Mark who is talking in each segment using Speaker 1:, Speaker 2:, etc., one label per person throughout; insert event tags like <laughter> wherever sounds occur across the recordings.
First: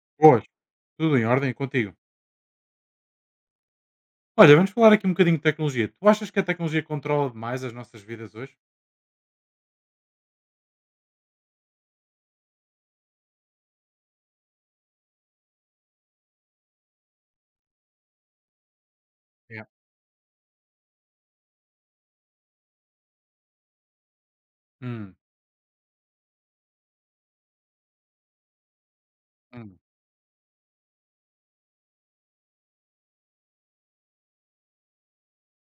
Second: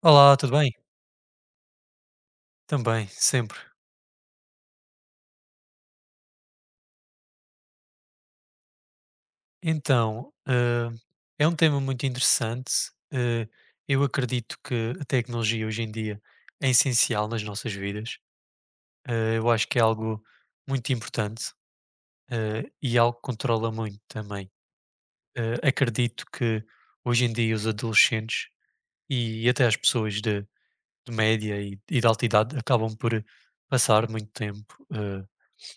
Speaker 1: Olá,
Speaker 2: Boas,
Speaker 1: tudo bem?
Speaker 2: tudo em ordem e contigo.
Speaker 1: Também, sempre.
Speaker 2: Olha, vamos falar aqui um bocadinho de tecnologia. Tu achas que a tecnologia controla demais as nossas vidas hoje?
Speaker 1: Então, é um tema muito interessante. Eu acredito que a tecnologia hoje em dia é essencial nas nossas vidas. Eu
Speaker 2: Yeah.
Speaker 1: acho que é algo muito importante, e algo que controla muito também.
Speaker 2: Hum,
Speaker 1: Acredito que hoje em dia os adolescentes e até as
Speaker 2: hum,
Speaker 1: pessoas de média e de alta idade acabam por passar muito tempo.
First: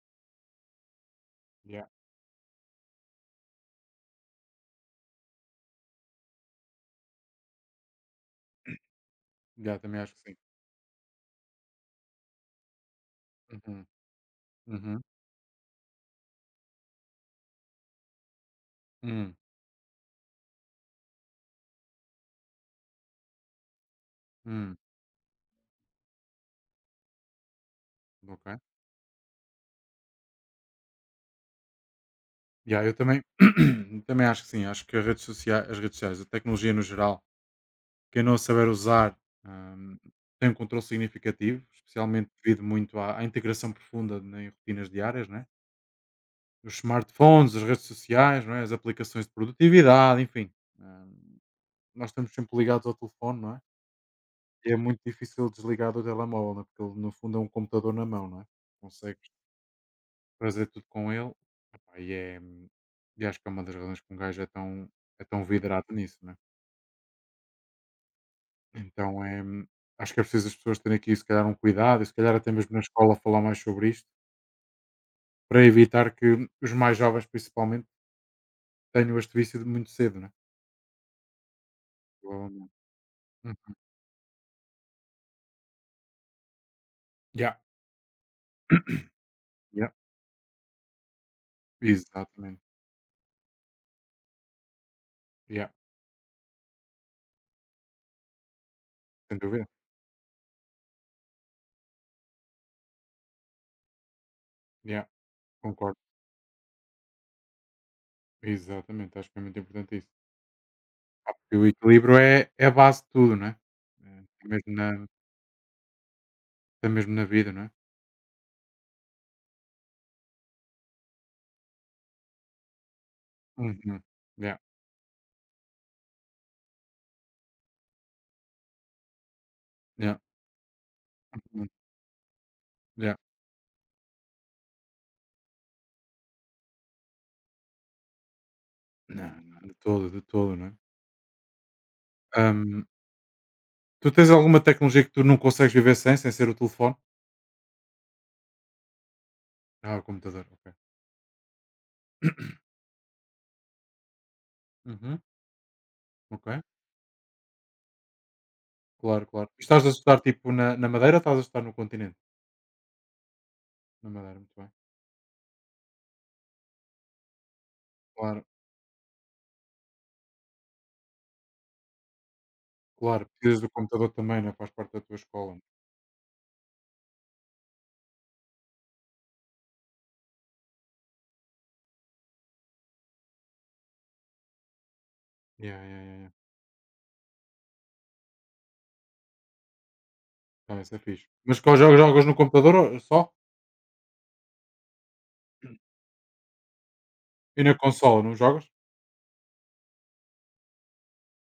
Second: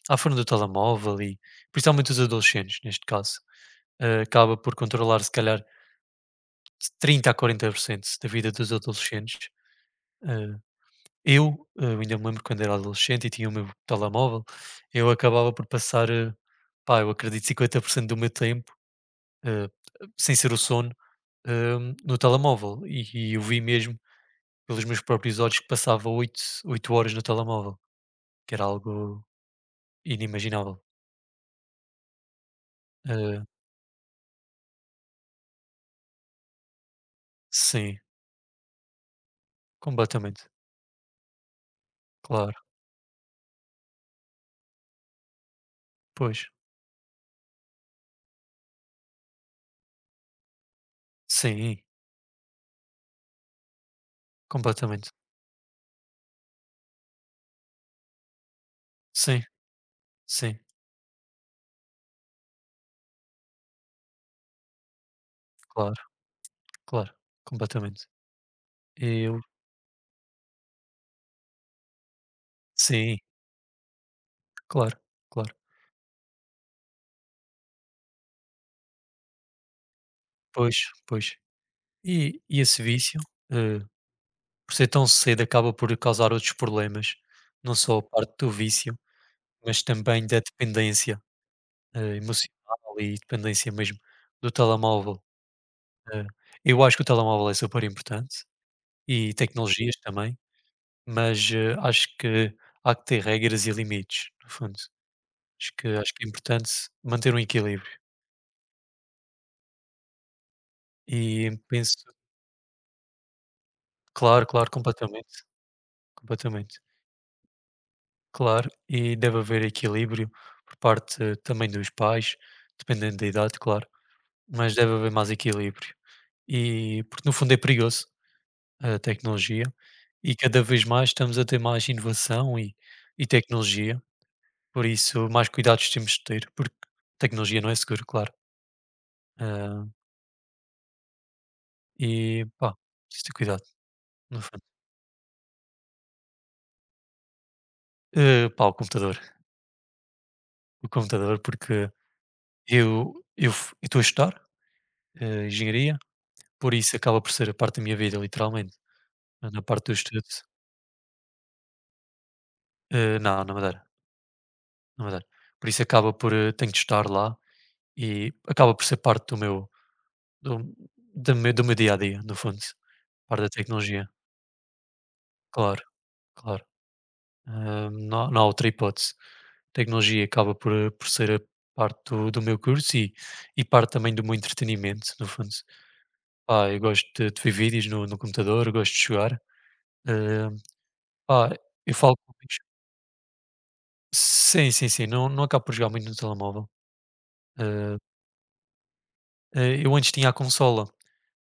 Speaker 1: À frente do telemóvel e
Speaker 2: yeah,
Speaker 1: principalmente os adolescentes, neste caso, acaba por controlar se calhar de 30 a 40% da vida dos adolescentes.
Speaker 2: yeah, também acho que sim.
Speaker 1: Eh, eu ainda me lembro quando era adolescente e tinha o meu
Speaker 2: Uhum,
Speaker 1: telemóvel,
Speaker 2: uhum,
Speaker 1: eu acabava por passar, pá, eu acredito 50% do meu tempo,
Speaker 2: hum,
Speaker 1: eh, sem ser o sono, eh, no telemóvel. E eu vi mesmo
Speaker 2: hum,
Speaker 1: pelos meus próprios olhos que passava 8 horas no telemóvel, que
Speaker 2: ok.
Speaker 1: era algo inimaginável.
Speaker 2: Yeah, eu também,
Speaker 1: Eh,
Speaker 2: <clears throat> também acho que sim. Acho que as redes sociais, a tecnologia no geral,
Speaker 1: sim,
Speaker 2: quem não saber usar, hum,
Speaker 1: completamente,
Speaker 2: tem um controle significativo, especialmente devido
Speaker 1: claro.
Speaker 2: muito à integração profunda em rotinas diárias, né?
Speaker 1: Pois.
Speaker 2: Os smartphones, as redes sociais, não é? As aplicações de produtividade, enfim. Hum,
Speaker 1: Sim,
Speaker 2: Nós estamos sempre ligados ao telefone, não é? E é muito
Speaker 1: completamente.
Speaker 2: difícil desligar do telemóvel, não é? Porque ele, no fundo, é um computador na mão, não é? Consegues
Speaker 1: Sim, sim,
Speaker 2: fazer tudo com ele. Epá, acho que é uma das razões que um gajo é tão vidrado
Speaker 1: claro,
Speaker 2: nisso, né?
Speaker 1: claro, completamente.
Speaker 2: Então,
Speaker 1: Eu
Speaker 2: é, acho que é preciso as pessoas terem aqui, se calhar, um cuidado e, se calhar, até mesmo na escola,
Speaker 1: sim,
Speaker 2: falar mais sobre isto
Speaker 1: claro, claro.
Speaker 2: para evitar que os mais jovens, principalmente, tenham este vício de muito cedo, né?
Speaker 1: Pois, pois. E
Speaker 2: Provavelmente.
Speaker 1: esse vício,
Speaker 2: Hum.
Speaker 1: eh, por ser tão cedo, acaba por causar outros problemas,
Speaker 2: Yeah.
Speaker 1: não só a parte do vício, mas
Speaker 2: Yeah.
Speaker 1: também da dependência, emocional
Speaker 2: Exatamente.
Speaker 1: e dependência mesmo do telemóvel.
Speaker 2: Yeah.
Speaker 1: Eh, eu acho que o telemóvel é super importante e
Speaker 2: Sem dúvida.
Speaker 1: tecnologias também, mas, acho que há que ter regras e limites, no fundo.
Speaker 2: Yeah.
Speaker 1: Acho que
Speaker 2: Concordo.
Speaker 1: acho que é importante manter um equilíbrio
Speaker 2: Exatamente. Acho que é muito importante isso. Ah, porque
Speaker 1: e
Speaker 2: o
Speaker 1: penso
Speaker 2: equilíbrio é a base de tudo, não é? Eh,
Speaker 1: claro,
Speaker 2: Até
Speaker 1: claro,
Speaker 2: mesmo na,
Speaker 1: completamente, completamente.
Speaker 2: até mesmo na vida, não é?
Speaker 1: Claro, e deve haver equilíbrio por parte também dos pais, dependendo da idade, claro,
Speaker 2: Uhum. Yeah,
Speaker 1: mas deve haver mais equilíbrio. E porque no fundo é perigoso a tecnologia
Speaker 2: yeah,
Speaker 1: e cada vez mais estamos a ter
Speaker 2: uhum,
Speaker 1: mais inovação e
Speaker 2: yeah.
Speaker 1: e tecnologia, por isso mais cuidados temos de ter, porque tecnologia não é seguro, claro.
Speaker 2: Não, não,
Speaker 1: Hã,
Speaker 2: de todo, não é?
Speaker 1: e pá,
Speaker 2: Ahm,
Speaker 1: preciso ter cuidado,
Speaker 2: tu tens
Speaker 1: no fundo.
Speaker 2: alguma tecnologia que tu não consegues viver sem, sem ser o telefone?
Speaker 1: Pá, o computador.
Speaker 2: Ah, o computador, ok.
Speaker 1: O computador, porque eu estou a estudar,
Speaker 2: Uhum,
Speaker 1: engenharia,
Speaker 2: ok,
Speaker 1: por isso acaba por ser a parte da minha vida, literalmente,
Speaker 2: claro, claro.
Speaker 1: na
Speaker 2: E estás
Speaker 1: parte do
Speaker 2: a estudar
Speaker 1: estudo.
Speaker 2: tipo na Madeira ou estás a estudar no continente?
Speaker 1: Não, na Madeira,
Speaker 2: Na Madeira, muito bem.
Speaker 1: na Madeira. Por isso acaba por, tenho de estar lá e
Speaker 2: Claro,
Speaker 1: acaba por ser parte do do meu dia a dia, no fundo,
Speaker 2: claro.
Speaker 1: parte da
Speaker 2: Precisas do
Speaker 1: tecnologia.
Speaker 2: computador também, né? Faz parte da tua escola.
Speaker 1: Claro, claro. Hã, não há outra hipótese. Tecnologia acaba por por ser a parte do meu curso e parte também do meu entretenimento, no fundo.
Speaker 2: Yeah, yeah, yeah. Yeah.
Speaker 1: Pá, eu gosto de ver vídeos no computador, eu gosto de jogar. Eh,
Speaker 2: Ah, isso é fixe.
Speaker 1: Pá,
Speaker 2: Mas qual
Speaker 1: eu
Speaker 2: jogos
Speaker 1: falo
Speaker 2: jogas
Speaker 1: com
Speaker 2: no
Speaker 1: amigos
Speaker 2: computador só?
Speaker 1: sim, sim, sim, não acabo por jogar
Speaker 2: <clears throat>
Speaker 1: muito no telemóvel.
Speaker 2: E na
Speaker 1: Eh,
Speaker 2: consola, não jogas?
Speaker 1: eu antes tinha a consola,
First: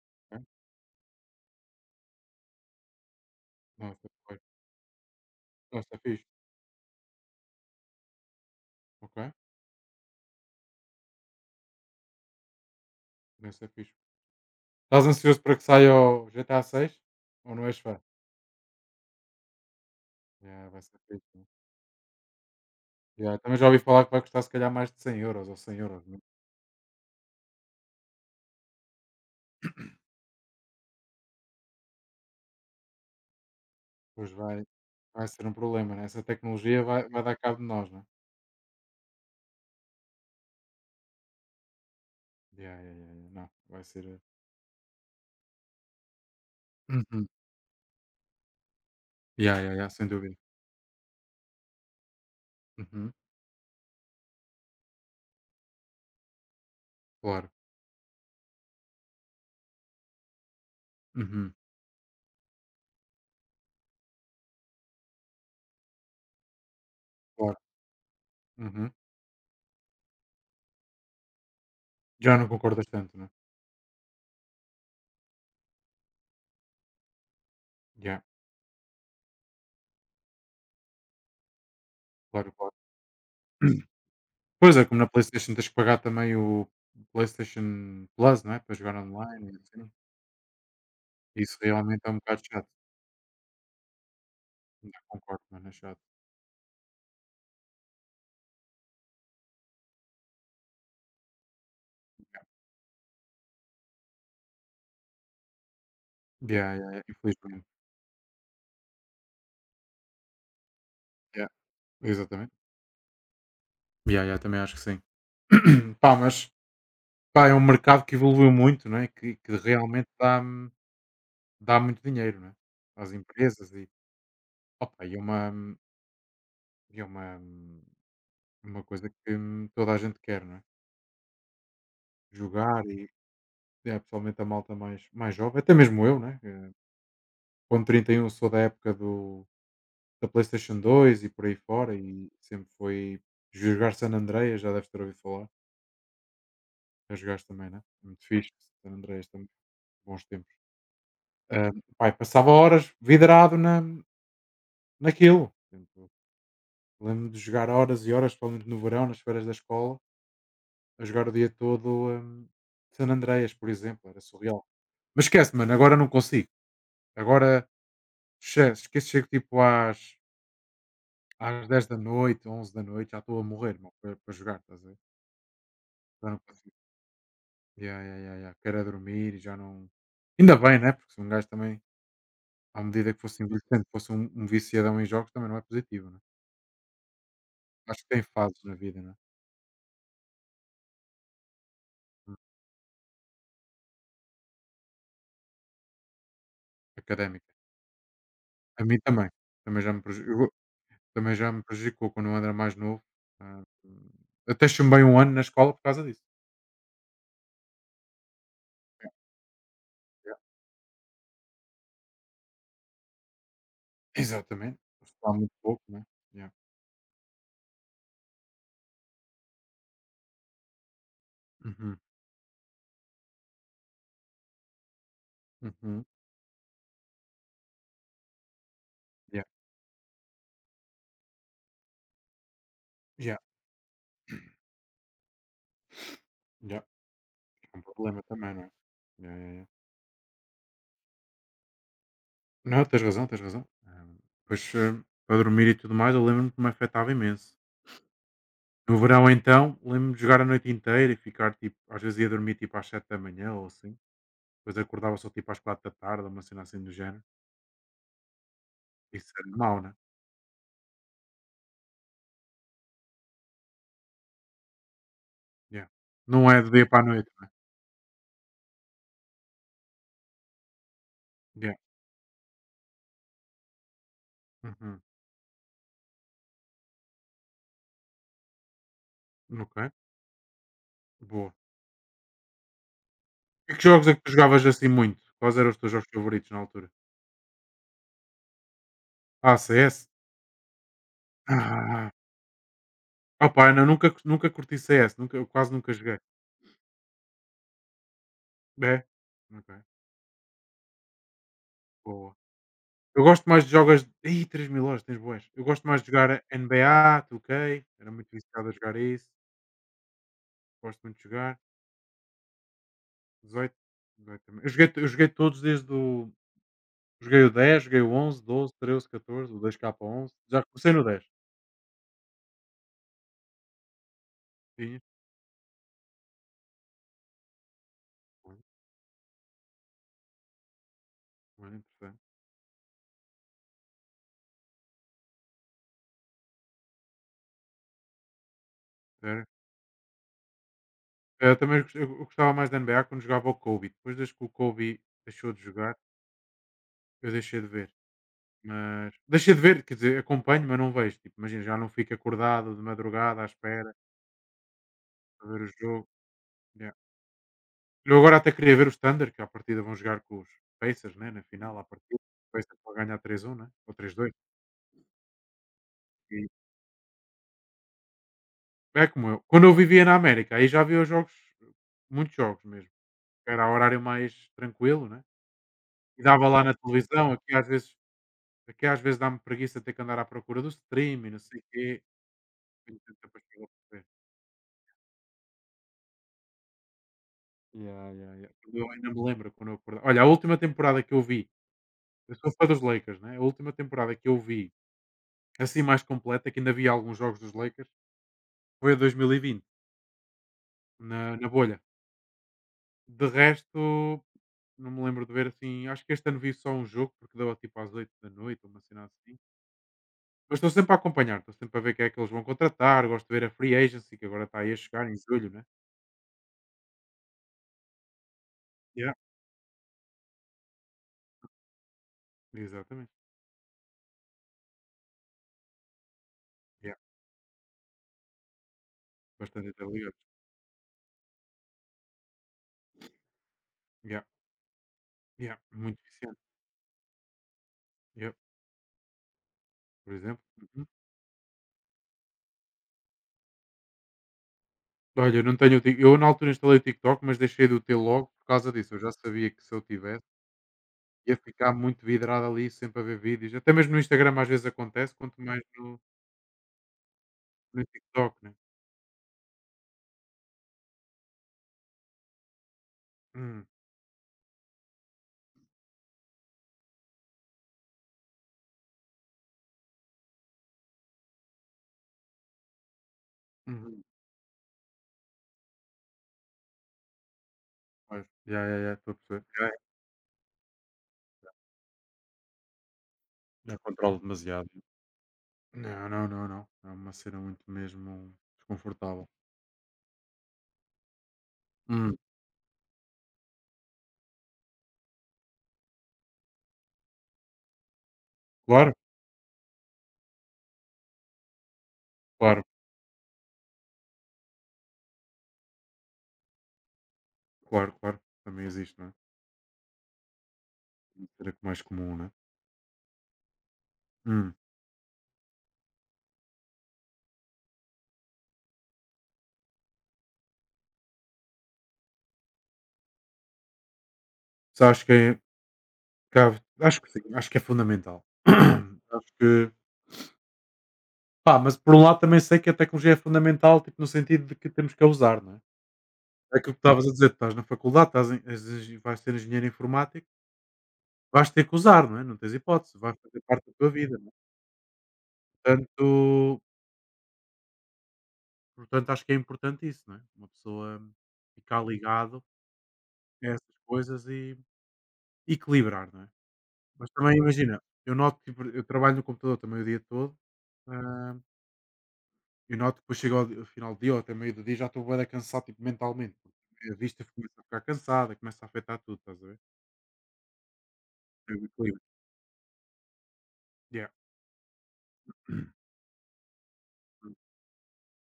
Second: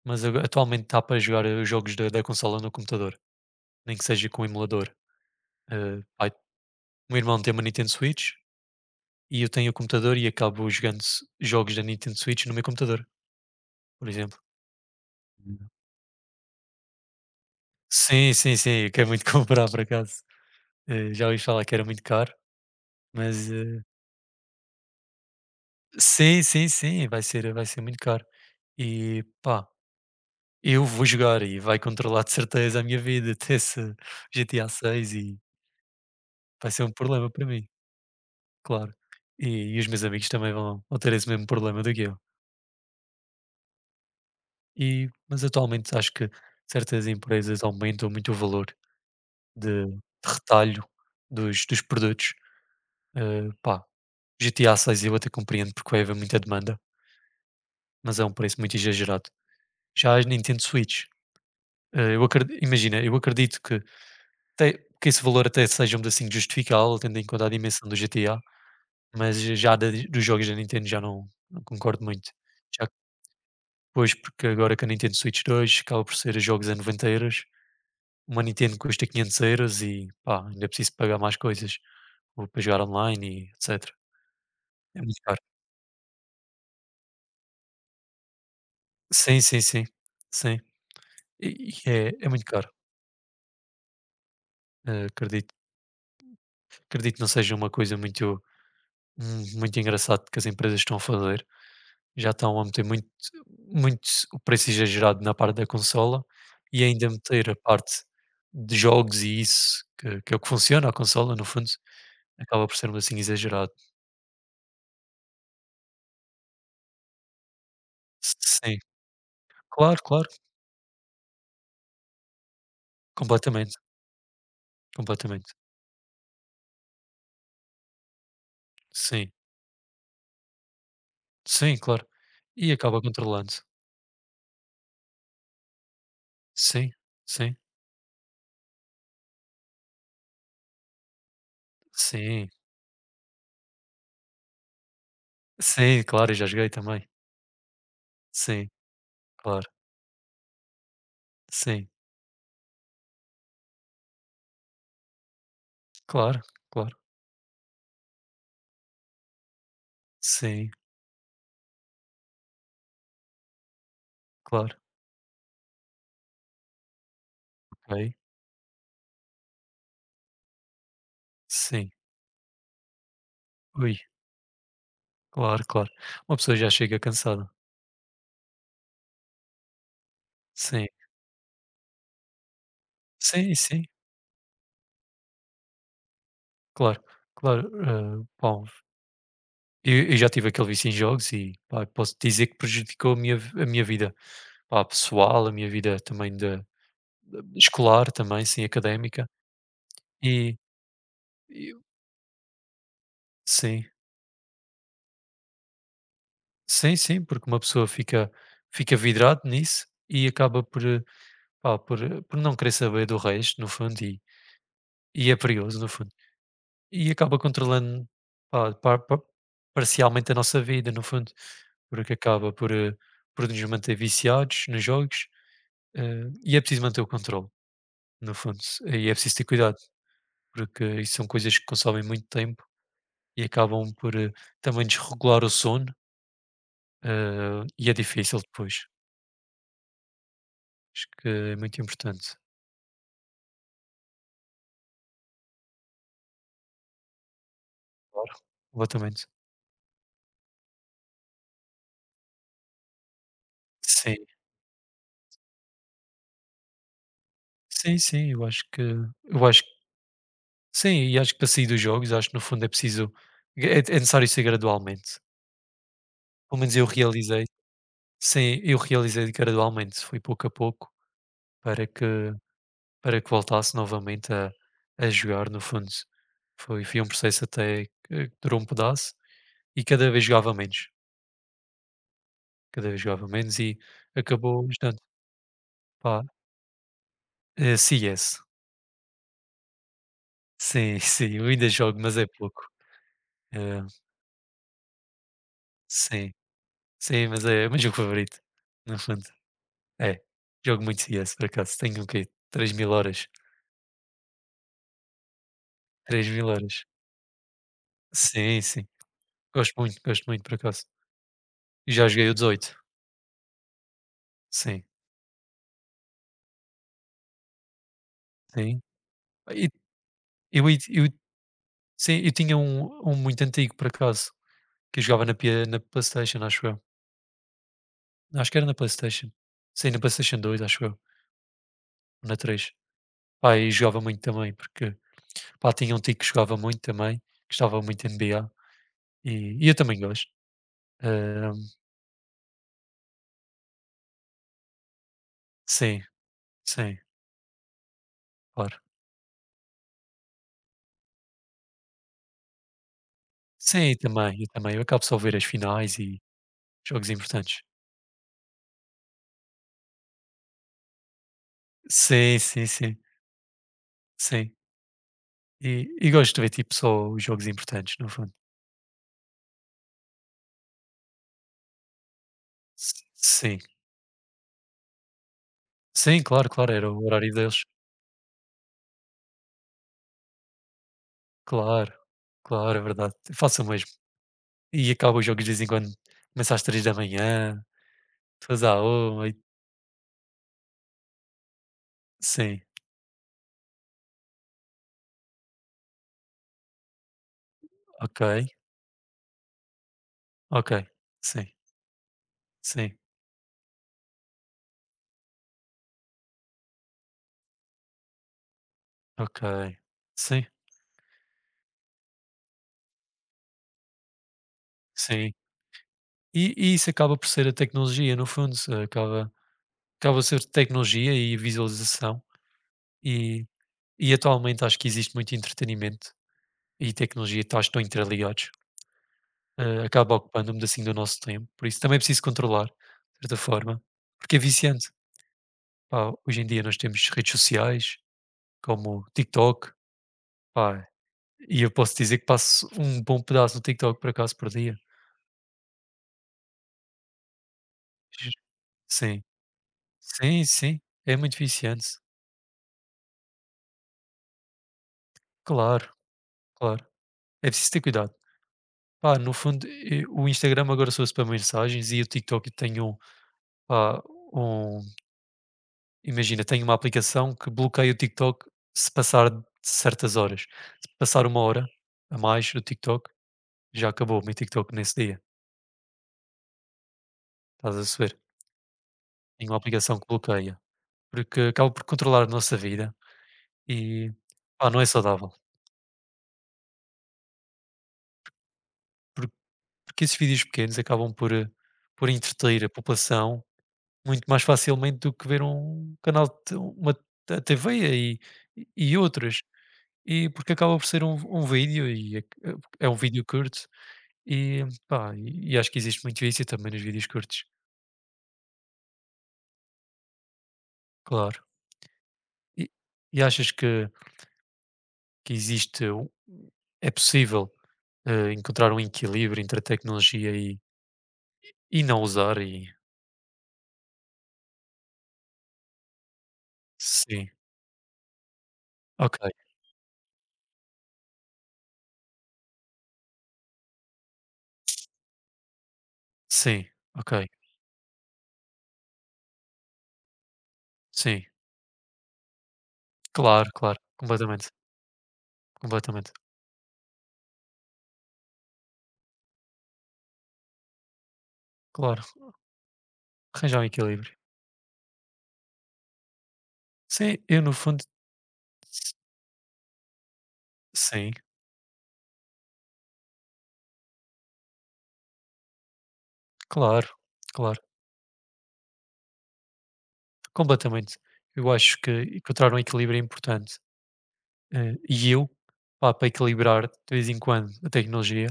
Speaker 1: mas ago atualmente está para jogar, os jogos da consola no computador, nem que
Speaker 2: Nossa,
Speaker 1: seja com
Speaker 2: porreiro.
Speaker 1: o emulador.
Speaker 2: Não, isso é fixe.
Speaker 1: Pá, o meu irmão tem uma Nintendo Switch
Speaker 2: Ok.
Speaker 1: e eu tenho o computador e acabo jogando s jogos da Nintendo Switch no meu computador,
Speaker 2: Isso é fixe.
Speaker 1: por exemplo.
Speaker 2: Estás ansioso para que saia o GTA 6? Ou não és fã?
Speaker 1: Sim, sim, sim, eu quero muito <laughs> comprar por acaso.
Speaker 2: Yeah, vai ser
Speaker 1: Já
Speaker 2: fixe,
Speaker 1: ouvi
Speaker 2: né?
Speaker 1: falar que era muito caro,
Speaker 2: Yeah,
Speaker 1: mas,
Speaker 2: também já ouvi falar que vai custar se calhar mais de 100 euros ou 100 euros, né?
Speaker 1: Sim, sim, sim, vai ser muito caro. E pá, eu vou jogar e vai controlar de certeza a minha vida <laughs> até esse
Speaker 2: Pois vai,
Speaker 1: GTA 6
Speaker 2: vai
Speaker 1: e
Speaker 2: ser um problema, né? Essa
Speaker 1: vai
Speaker 2: tecnologia
Speaker 1: ser um
Speaker 2: vai
Speaker 1: problema
Speaker 2: dar
Speaker 1: para
Speaker 2: cabo de
Speaker 1: mim,
Speaker 2: nós, né?
Speaker 1: claro. E, e os meus amigos também vão ter esse mesmo problema do que eu.
Speaker 2: Yeah, yeah, yeah, yeah. Não, vai ser.
Speaker 1: E, mas atualmente acho que certas
Speaker 2: Uhum.
Speaker 1: empresas aumentam muito o valor
Speaker 2: Yeah, yeah,
Speaker 1: de,
Speaker 2: yeah,
Speaker 1: de
Speaker 2: sem dúvida.
Speaker 1: retalho dos produtos.
Speaker 2: Uhum.
Speaker 1: Pá, GTA 6 eu até compreendo porque vai haver muita demanda,
Speaker 2: Claro.
Speaker 1: mas é um preço muito exagerado. Já as Nintendo Switch.
Speaker 2: Uhum.
Speaker 1: Eh, eu acredi Imagina, eu acredito que até que esse valor até seja um assim justificável, tendo em conta a
Speaker 2: Claro.
Speaker 1: dimensão do GTA,
Speaker 2: Uhum.
Speaker 1: mas já da dos jogos da Nintendo já não concordo muito.
Speaker 2: Já não
Speaker 1: Já
Speaker 2: concordas
Speaker 1: que
Speaker 2: tanto, né?
Speaker 1: depois, porque agora que a Nintendo Switch 2 acaba por ser jogos a 90 euros,
Speaker 2: Yeah,
Speaker 1: uma Nintendo custa 500 euros e, pá, ainda é preciso pagar mais coisas, ou
Speaker 2: claro,
Speaker 1: para
Speaker 2: claro.
Speaker 1: jogar online e etcétera.
Speaker 2: Pois é,
Speaker 1: É
Speaker 2: como na
Speaker 1: muito caro.
Speaker 2: PlayStation tens que pagar também o PlayStation Plus, não é? Para jogar
Speaker 1: Sim,
Speaker 2: online e
Speaker 1: sim, sim.
Speaker 2: assim.
Speaker 1: Sim. E
Speaker 2: Isso
Speaker 1: e
Speaker 2: realmente é
Speaker 1: é
Speaker 2: um
Speaker 1: é
Speaker 2: bocado
Speaker 1: muito
Speaker 2: chato.
Speaker 1: caro.
Speaker 2: Já
Speaker 1: Eh,
Speaker 2: concordo,
Speaker 1: acredito
Speaker 2: mano, é chato.
Speaker 1: Acredito que não seja uma coisa muito mu muito engraçado que as empresas estão a fazer. Já estão a meter muito o preço exagerado na parte da consola
Speaker 2: Yeah,
Speaker 1: e
Speaker 2: yeah, yeah,
Speaker 1: ainda meter a
Speaker 2: infelizmente.
Speaker 1: parte de jogos e isso, que é o que funciona a consola no
Speaker 2: Yeah,
Speaker 1: fundo,
Speaker 2: exatamente.
Speaker 1: acaba por ser um assim exagerado.
Speaker 2: Yeah, yeah, também acho que sim. <coughs> <clears throat> pá, mas pá, é um mercado que
Speaker 1: S
Speaker 2: evoluiu
Speaker 1: Sim,
Speaker 2: muito, não é? Que
Speaker 1: claro,
Speaker 2: realmente
Speaker 1: claro,
Speaker 2: dá muito dinheiro, não é? Às empresas
Speaker 1: completamente,
Speaker 2: e, opa, e é uma,
Speaker 1: completamente.
Speaker 2: e é uma, uma coisa
Speaker 1: Sim,
Speaker 2: que toda a gente quer, não é?
Speaker 1: sim, claro. E
Speaker 2: Jogar
Speaker 1: acaba
Speaker 2: e,
Speaker 1: controlando.
Speaker 2: é, pessoalmente a malta mais jovem, até mesmo eu, né?
Speaker 1: Sim, sim,
Speaker 2: Com 31 sou da época do da PlayStation 2 e por aí fora e
Speaker 1: sim,
Speaker 2: sempre foi jogar San Andreas, já deves ter ouvido falar.
Speaker 1: sim, claro, eu já joguei também.
Speaker 2: Já jogaste também, né? É muito fixe,
Speaker 1: Sim,
Speaker 2: San Andreas também,
Speaker 1: claro,
Speaker 2: bons tempos. Hã,
Speaker 1: sim,
Speaker 2: pá, passava horas vidrado na naquilo. Portanto,
Speaker 1: claro, claro,
Speaker 2: lembro-me de jogar horas e horas, principalmente no verão, nas férias da escola,
Speaker 1: sim,
Speaker 2: a jogar o dia todo, San Andreas, por exemplo, era surreal.
Speaker 1: claro,
Speaker 2: Mas esquece, mano, agora não consigo. Agora
Speaker 1: ok,
Speaker 2: esquece, esquece, chego tipo às dez
Speaker 1: sim,
Speaker 2: da noite, 11 da noite já estou a morrer, meu,
Speaker 1: ui.
Speaker 2: para jogar, estás a ver?
Speaker 1: Claro, claro.
Speaker 2: Já
Speaker 1: Uma
Speaker 2: não
Speaker 1: pessoa já
Speaker 2: consigo.
Speaker 1: chega cansada.
Speaker 2: Ya, ya, ya, ya. Quero é dormir e já não, ainda bem,
Speaker 1: Sim,
Speaker 2: né, porque se um gajo também, à medida que fosse
Speaker 1: sim, sim,
Speaker 2: envelhecendo, fosse um viciadão em jogos, também não é positivo, né?
Speaker 1: claro, claro.
Speaker 2: Acho que tem
Speaker 1: Pá,
Speaker 2: fases na vida, né?
Speaker 1: eu já tive aquele vício em jogos e pá, posso
Speaker 2: Hum,
Speaker 1: dizer que prejudicou a minha, a minha vida, pá, pessoal, a minha vida também de,
Speaker 2: académica.
Speaker 1: escolar, também, sim,
Speaker 2: A mim
Speaker 1: académica.
Speaker 2: também. Também já me preju eu
Speaker 1: E,
Speaker 2: também já me
Speaker 1: e
Speaker 2: prejudicou quando eu era mais novo. Ah,
Speaker 1: sim,
Speaker 2: até chumbei um ano na escola por causa disso.
Speaker 1: sim, sim, porque uma pessoa fica, fica vidrado nisso e
Speaker 2: Ya.
Speaker 1: acaba por, pá, por, por não querer saber do resto, no fundo,
Speaker 2: Exatamente.
Speaker 1: e
Speaker 2: Estudar
Speaker 1: é
Speaker 2: muito
Speaker 1: perigoso,
Speaker 2: pouco,
Speaker 1: no
Speaker 2: né?
Speaker 1: fundo.
Speaker 2: Ya.
Speaker 1: E acaba controlando, pá, par pa parcialmente a nossa vida, no fundo,
Speaker 2: Uhum,
Speaker 1: porque acaba por, por nos manter viciados nos jogos,
Speaker 2: uhum.
Speaker 1: eh, e é preciso manter o controle, no fundo, e é preciso ter
Speaker 2: Ya,
Speaker 1: cuidado, porque isso são coisas que consomem muito tempo
Speaker 2: ya,
Speaker 1: e acabam por, também desregular o sono,
Speaker 2: ya. Um
Speaker 1: e é
Speaker 2: problema
Speaker 1: difícil
Speaker 2: também, não é?
Speaker 1: depois.
Speaker 2: Ya, ya, ya.
Speaker 1: Acho que é muito importante.
Speaker 2: Não, tens razão, tens razão. Pois, para dormir e tudo mais, eu lembro-me que me afetava imenso.
Speaker 1: Claro,
Speaker 2: No
Speaker 1: completamente.
Speaker 2: verão, então, lembro-me de jogar a noite inteira e ficar, tipo, às vezes ia dormir, tipo, às 7 da manhã ou assim.
Speaker 1: Sim,
Speaker 2: Depois acordava só, tipo, às 4 da tarde, uma cena assim do género.
Speaker 1: sim, sim, eu acho que
Speaker 2: Isso
Speaker 1: eu
Speaker 2: era
Speaker 1: acho que
Speaker 2: mau, né?
Speaker 1: sim, e acho que para sair dos jogos, acho que no fundo é preciso é necessário ser gradualmente.
Speaker 2: Yeah. Não
Speaker 1: Pelo
Speaker 2: é do
Speaker 1: menos eu
Speaker 2: dia para a noite,
Speaker 1: realizei.
Speaker 2: né?
Speaker 1: Sim, eu realizei gradualmente, foi pouco a pouco,
Speaker 2: Yeah.
Speaker 1: para que para que voltasse novamente
Speaker 2: Uhum.
Speaker 1: a jogar no fundo. Foi um processo até que durou um pedaço
Speaker 2: Ok,
Speaker 1: e cada vez jogava menos,
Speaker 2: boa.
Speaker 1: cada vez jogava menos
Speaker 2: E
Speaker 1: e
Speaker 2: que jogos é que tu
Speaker 1: acabou
Speaker 2: jogavas assim
Speaker 1: estando
Speaker 2: muito? Quais eram os teus jogos
Speaker 1: pá,
Speaker 2: favoritos na altura?
Speaker 1: CS.
Speaker 2: Ah, CS?
Speaker 1: Sim, <laughs> sim, eu ainda jogo,
Speaker 2: Ah,
Speaker 1: mas é pouco.
Speaker 2: opa,
Speaker 1: Eh,
Speaker 2: não, nunca, nunca curti CS, nunca, eu quase nunca joguei.
Speaker 1: sim, sim, mas é o meu jogo favorito, no
Speaker 2: É?
Speaker 1: fundo.
Speaker 2: Ok,
Speaker 1: É, jogo muito CS por acaso, tenho o quê?
Speaker 2: boa.
Speaker 1: três mil
Speaker 2: Eu
Speaker 1: horas,
Speaker 2: gosto mais de jogas Ih, 3.000 horas, tens boas. Eu gosto mais de
Speaker 1: três
Speaker 2: jogar
Speaker 1: mil
Speaker 2: N B a
Speaker 1: horas.
Speaker 2: NBA, 2K, era muito
Speaker 1: Sim,
Speaker 2: viciado a
Speaker 1: sim.
Speaker 2: jogar isso,
Speaker 1: Gosto muito por acaso.
Speaker 2: gosto muito de jogar.
Speaker 1: E já joguei o 18.
Speaker 2: 18, 18 também. Eu
Speaker 1: Sim,
Speaker 2: joguei eu joguei todos desde o joguei o dez, joguei o onze, doze,
Speaker 1: sim.
Speaker 2: treze, catorze, o
Speaker 1: E
Speaker 2: 2 k onze, já
Speaker 1: eu e
Speaker 2: comecei no
Speaker 1: eu
Speaker 2: dez.
Speaker 1: sim, eu tinha um muito antigo por acaso, que eu
Speaker 2: Tinhas?
Speaker 1: jogava na P na PlayStation, acho eu. Acho
Speaker 2: Olha,
Speaker 1: que era na PlayStation. Sim, na PlayStation 2 acho eu,
Speaker 2: olha, interessante.
Speaker 1: ou na três. Pá, e jogava muito também, porque, pá, tinha um tio que jogava muito também, gostava muito de NBA,
Speaker 2: Era.
Speaker 1: e eu também gosto. Hã,
Speaker 2: Eu também gos eu gostava mais da NBA quando jogava o Kobe, depois desde que o Kobe deixou de jogar,
Speaker 1: sim, sim,
Speaker 2: eu deixei de ver.
Speaker 1: claro.
Speaker 2: Mas deixei de ver, quer dizer, acompanho, mas não vejo. Tipo, imagina, já não fico acordado de madrugada à
Speaker 1: Sim,
Speaker 2: espera
Speaker 1: eu também. Eu acabo só a ver as
Speaker 2: para ver o
Speaker 1: finais
Speaker 2: jogo.
Speaker 1: e
Speaker 2: Yeah.
Speaker 1: jogos importantes.
Speaker 2: Eu agora até queria ver os Thunder, que à partida vão jogar com os Pacers, né? Na final, à partida.
Speaker 1: Sim,
Speaker 2: Os
Speaker 1: sim,
Speaker 2: Pacers vão
Speaker 1: sim,
Speaker 2: ganhar 3-1, né? Ou 3-2.
Speaker 1: sim. E gosto
Speaker 2: E
Speaker 1: de ver, tipo, só os jogos importantes, no fundo.
Speaker 2: é como eu. Quando eu vivia na América, aí já havia os jogos, muitos jogos mesmo.
Speaker 1: S Sim.
Speaker 2: Era horário mais tranquilo, né?
Speaker 1: Sim,
Speaker 2: E
Speaker 1: claro,
Speaker 2: dava lá
Speaker 1: claro,
Speaker 2: na
Speaker 1: era o horário
Speaker 2: televisão,
Speaker 1: deles.
Speaker 2: aqui às vezes dá-me preguiça ter que andar à procura do stream e não sei o
Speaker 1: Claro,
Speaker 2: quê.
Speaker 1: claro, é
Speaker 2: Tenho
Speaker 1: verdade.
Speaker 2: tempo
Speaker 1: Eu
Speaker 2: para
Speaker 1: faço o mesmo.
Speaker 2: ver.
Speaker 1: E acabo os jogos de vez em quando. Começa às 15h,
Speaker 2: Ya,
Speaker 1: depois
Speaker 2: ya, ya.
Speaker 1: à
Speaker 2: Eu ainda me
Speaker 1: 13 e
Speaker 2: lembro quando eu acordava. Olha, a última temporada que eu vi, eu sou
Speaker 1: sim,
Speaker 2: fã dos Lakers, né? A última temporada que eu vi, assim mais completa, que ainda vi alguns jogos dos Lakers,
Speaker 1: ok,
Speaker 2: foi a 2020
Speaker 1: ok.
Speaker 2: na,
Speaker 1: Sim,
Speaker 2: na bolha.
Speaker 1: sim,
Speaker 2: De resto, não me lembro de ver assim. Acho que este ano vi só um jogo, porque deu tipo às 8 da noite, uma cena assim.
Speaker 1: ok. Sim,
Speaker 2: Mas estou sempre a acompanhar, estou sempre a ver quem é que eles vão contratar. Gosto de ver a Free Agency, que agora está aí a chegar em
Speaker 1: sim.
Speaker 2: julho, né?
Speaker 1: E isso acaba por ser a tecnologia, no fundo, se
Speaker 2: Yeah.
Speaker 1: acaba acaba a ser tecnologia e visualização.
Speaker 2: Exatamente.
Speaker 1: E e atualmente acho que existe muito entretenimento e
Speaker 2: Yeah.
Speaker 1: tecnologia, estás tão interligados.
Speaker 2: Bastante interligado.
Speaker 1: Acaba ocupando um pedacinho do nosso tempo. Por isso também é preciso controlar, de certa forma,
Speaker 2: Yeah.
Speaker 1: porque é viciante.
Speaker 2: Yeah. Muito
Speaker 1: Pá,
Speaker 2: eficiente.
Speaker 1: hoje em dia nós temos redes sociais
Speaker 2: Yeah.
Speaker 1: como o TikTok,
Speaker 2: Por exemplo. Uhum.
Speaker 1: pá, e eu posso dizer que passo um bom pedaço do TikTok por acaso por dia.
Speaker 2: Olha, eu não tenho o Tik eu na altura instalei o TikTok, mas deixei de o ter logo por causa disso. Eu já
Speaker 1: Sim,
Speaker 2: sabia que se eu tivesse,
Speaker 1: sim, sim, é muito
Speaker 2: ia ficar
Speaker 1: viciante.
Speaker 2: muito vidrado ali, sempre a ver vídeos. Até mesmo no Instagram às vezes acontece, quanto mais
Speaker 1: Claro,
Speaker 2: no
Speaker 1: claro. É preciso ter
Speaker 2: no
Speaker 1: cuidado.
Speaker 2: TikTok, né?
Speaker 1: Pá, no fundo, o Instagram agora sou para mensagens e o TikTok eu tenho,
Speaker 2: Hum,
Speaker 1: pá, um. Imagina, tenho uma aplicação que bloqueia o TikTok se passar de certas horas. Se passar uma hora a mais do TikTok, já
Speaker 2: uhum,
Speaker 1: acabou o meu TikTok nesse dia, estás a saber?
Speaker 2: pois. Ya, ya, ya, estou a perceber.
Speaker 1: Tenho uma
Speaker 2: Já,
Speaker 1: aplicação que bloqueia, porque acaba por controlar a nossa vida
Speaker 2: já
Speaker 1: e,
Speaker 2: controlo demasiado.
Speaker 1: pá, não é saudável.
Speaker 2: Não, não, não, não. É uma cena muito mesmo
Speaker 1: Por
Speaker 2: desconfortável.
Speaker 1: Porque esses vídeos pequenos acabam por, por
Speaker 2: Hum,
Speaker 1: entreter a população muito mais facilmente do que ver um canal de uma a TV e e
Speaker 2: claro,
Speaker 1: e outras. E porque acaba por ser um vídeo e
Speaker 2: claro,
Speaker 1: é um vídeo curto. E, pá, e acho que existe muito isso e também nos vídeos curtos,
Speaker 2: claro, claro. Também existe, não é? Uma
Speaker 1: claro.
Speaker 2: cena que é mais comum, não é?
Speaker 1: E e achas que
Speaker 2: Hum.
Speaker 1: que existe um, é possível, encontrar um equilíbrio entre a tecnologia e não usar e
Speaker 2: Mas acho que é, acho que sim,
Speaker 1: sim,
Speaker 2: acho que é fundamental. <coughs> <clears throat>
Speaker 1: ok,
Speaker 2: acho que Pá, mas por um lado também sei que a tecnologia é fundamental, tipo, no sentido de que temos que a usar, não é? É
Speaker 1: sim,
Speaker 2: aquilo que, sim, estavas a
Speaker 1: ok,
Speaker 2: dizer, tu estás na faculdade, estás em és engi vais ser engenheiro informático,
Speaker 1: sim,
Speaker 2: vais ter que usar, não é? Não tens hipótese, vai fazer
Speaker 1: claro,
Speaker 2: parte da
Speaker 1: claro,
Speaker 2: tua vida, não é?
Speaker 1: completamente,
Speaker 2: Portanto,
Speaker 1: completamente,
Speaker 2: acho que é importante isso, não é? Uma pessoa ficar
Speaker 1: claro,
Speaker 2: ligado a
Speaker 1: arranjar
Speaker 2: essas
Speaker 1: um equilíbrio.
Speaker 2: coisas e equilibrar, não é? Mas
Speaker 1: Sim,
Speaker 2: também
Speaker 1: eu no
Speaker 2: imagina,
Speaker 1: fundo,
Speaker 2: eu noto que, por eu
Speaker 1: s
Speaker 2: trabalho no computador também o dia todo,
Speaker 1: sim,
Speaker 2: ah, eu noto que depois chego ao final do dia ou até meio do dia já estou bué da cansado, tipo, mentalmente,
Speaker 1: claro,
Speaker 2: porque a vista
Speaker 1: claro,
Speaker 2: começa a ficar cansada, começa a afetar tudo, estás a ver?
Speaker 1: completamente. Eu
Speaker 2: É o
Speaker 1: acho que
Speaker 2: equilíbrio.
Speaker 1: encontrar um equilíbrio é importante.
Speaker 2: Yeah.
Speaker 1: E eu,
Speaker 2: <clears throat>
Speaker 1: pá, para equilibrar de vez em quando a tecnologia,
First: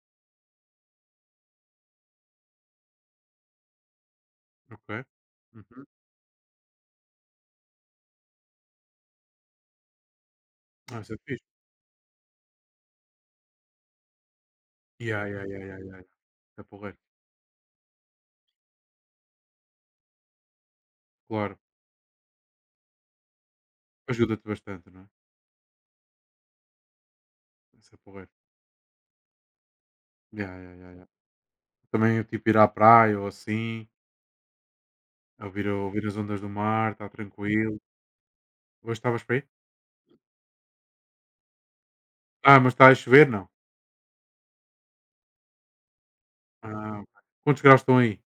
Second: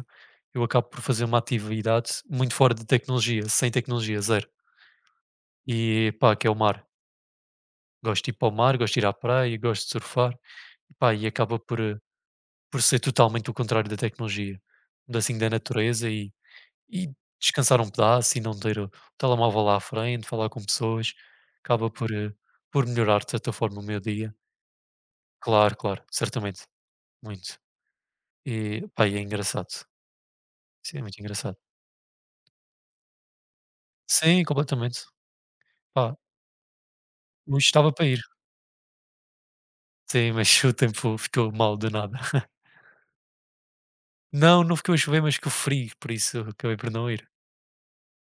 Speaker 1: eu acabo por fazer uma atividade muito fora de tecnologia, sem tecnologia, zero.
Speaker 2: Ok. Uhum.
Speaker 1: E pá, que é o mar. Gosto de ir para o mar, gosto de ir à praia, gosto de surfar. E,
Speaker 2: Ah,
Speaker 1: pá,
Speaker 2: isso é
Speaker 1: e
Speaker 2: fixe.
Speaker 1: acaba por, por ser totalmente o contrário da tecnologia. Mundo
Speaker 2: Yeah,
Speaker 1: assim,
Speaker 2: yeah,
Speaker 1: da
Speaker 2: yeah, yeah, yeah, yeah.
Speaker 1: natureza
Speaker 2: Isso é porreiro.
Speaker 1: e descansar um pedaço e não ter o telemóvel lá à frente, falar com pessoas.
Speaker 2: Claro.
Speaker 1: Acaba por, por melhorar de certa forma o meu dia.
Speaker 2: Ajuda-te bastante, não é?
Speaker 1: Claro, claro, certamente, muito.
Speaker 2: Isso é porreiro.
Speaker 1: E pá, e é engraçado.
Speaker 2: Yeah, yeah, yeah,
Speaker 1: Sim, é
Speaker 2: yeah.
Speaker 1: muito engraçado.
Speaker 2: Também, tipo, ir à praia ou assim,
Speaker 1: Sim, completamente.
Speaker 2: a ouvir
Speaker 1: Pá,
Speaker 2: as ondas do mar, está
Speaker 1: eu
Speaker 2: tranquilo.
Speaker 1: estava para ir.
Speaker 2: Hoje estavas para aí?
Speaker 1: Sim, mas <laughs> o tempo ficou mal do nada. <laughs>
Speaker 2: Ah, mas está a chover? Não.
Speaker 1: Não, não ficou a chover, mas ficou frio, por isso eu acabei por
Speaker 2: Ah, ok.
Speaker 1: não ir.
Speaker 2: Quantos graus estão aí?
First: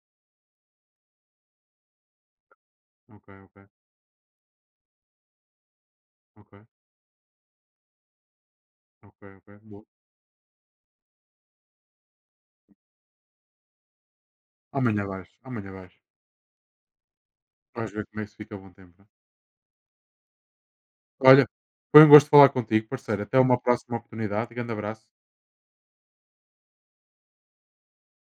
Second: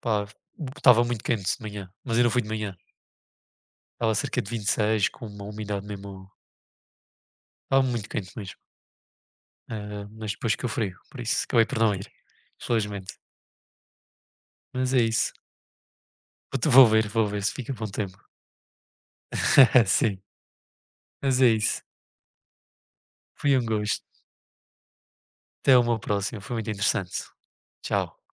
Speaker 1: Pá, estava muito quente de manhã, mas eu não fui de manhã.
Speaker 2: Ok, ok,
Speaker 1: Estava cerca de 26, com uma umidade mesmo.
Speaker 2: ok,
Speaker 1: Estava muito quente mesmo.
Speaker 2: ok, ok. Boa.
Speaker 1: Mas depois ficou frio, por isso acabei por não ir, felizmente. Mas é
Speaker 2: Amanhã vais,
Speaker 1: isso.
Speaker 2: amanhã vais.
Speaker 1: Vou ver, vou ver se fica bom
Speaker 2: Vamos ver
Speaker 1: tempo.
Speaker 2: como é que se fica a bom tempo, não é?
Speaker 1: <laughs> Sim, mas
Speaker 2: Olha,
Speaker 1: é isso.
Speaker 2: foi um gosto falar contigo, parceiro. Até
Speaker 1: Foi
Speaker 2: uma
Speaker 1: um
Speaker 2: próxima
Speaker 1: gosto.
Speaker 2: oportunidade. Grande abraço.
Speaker 1: Até uma próxima, foi muito interessante. Tchau.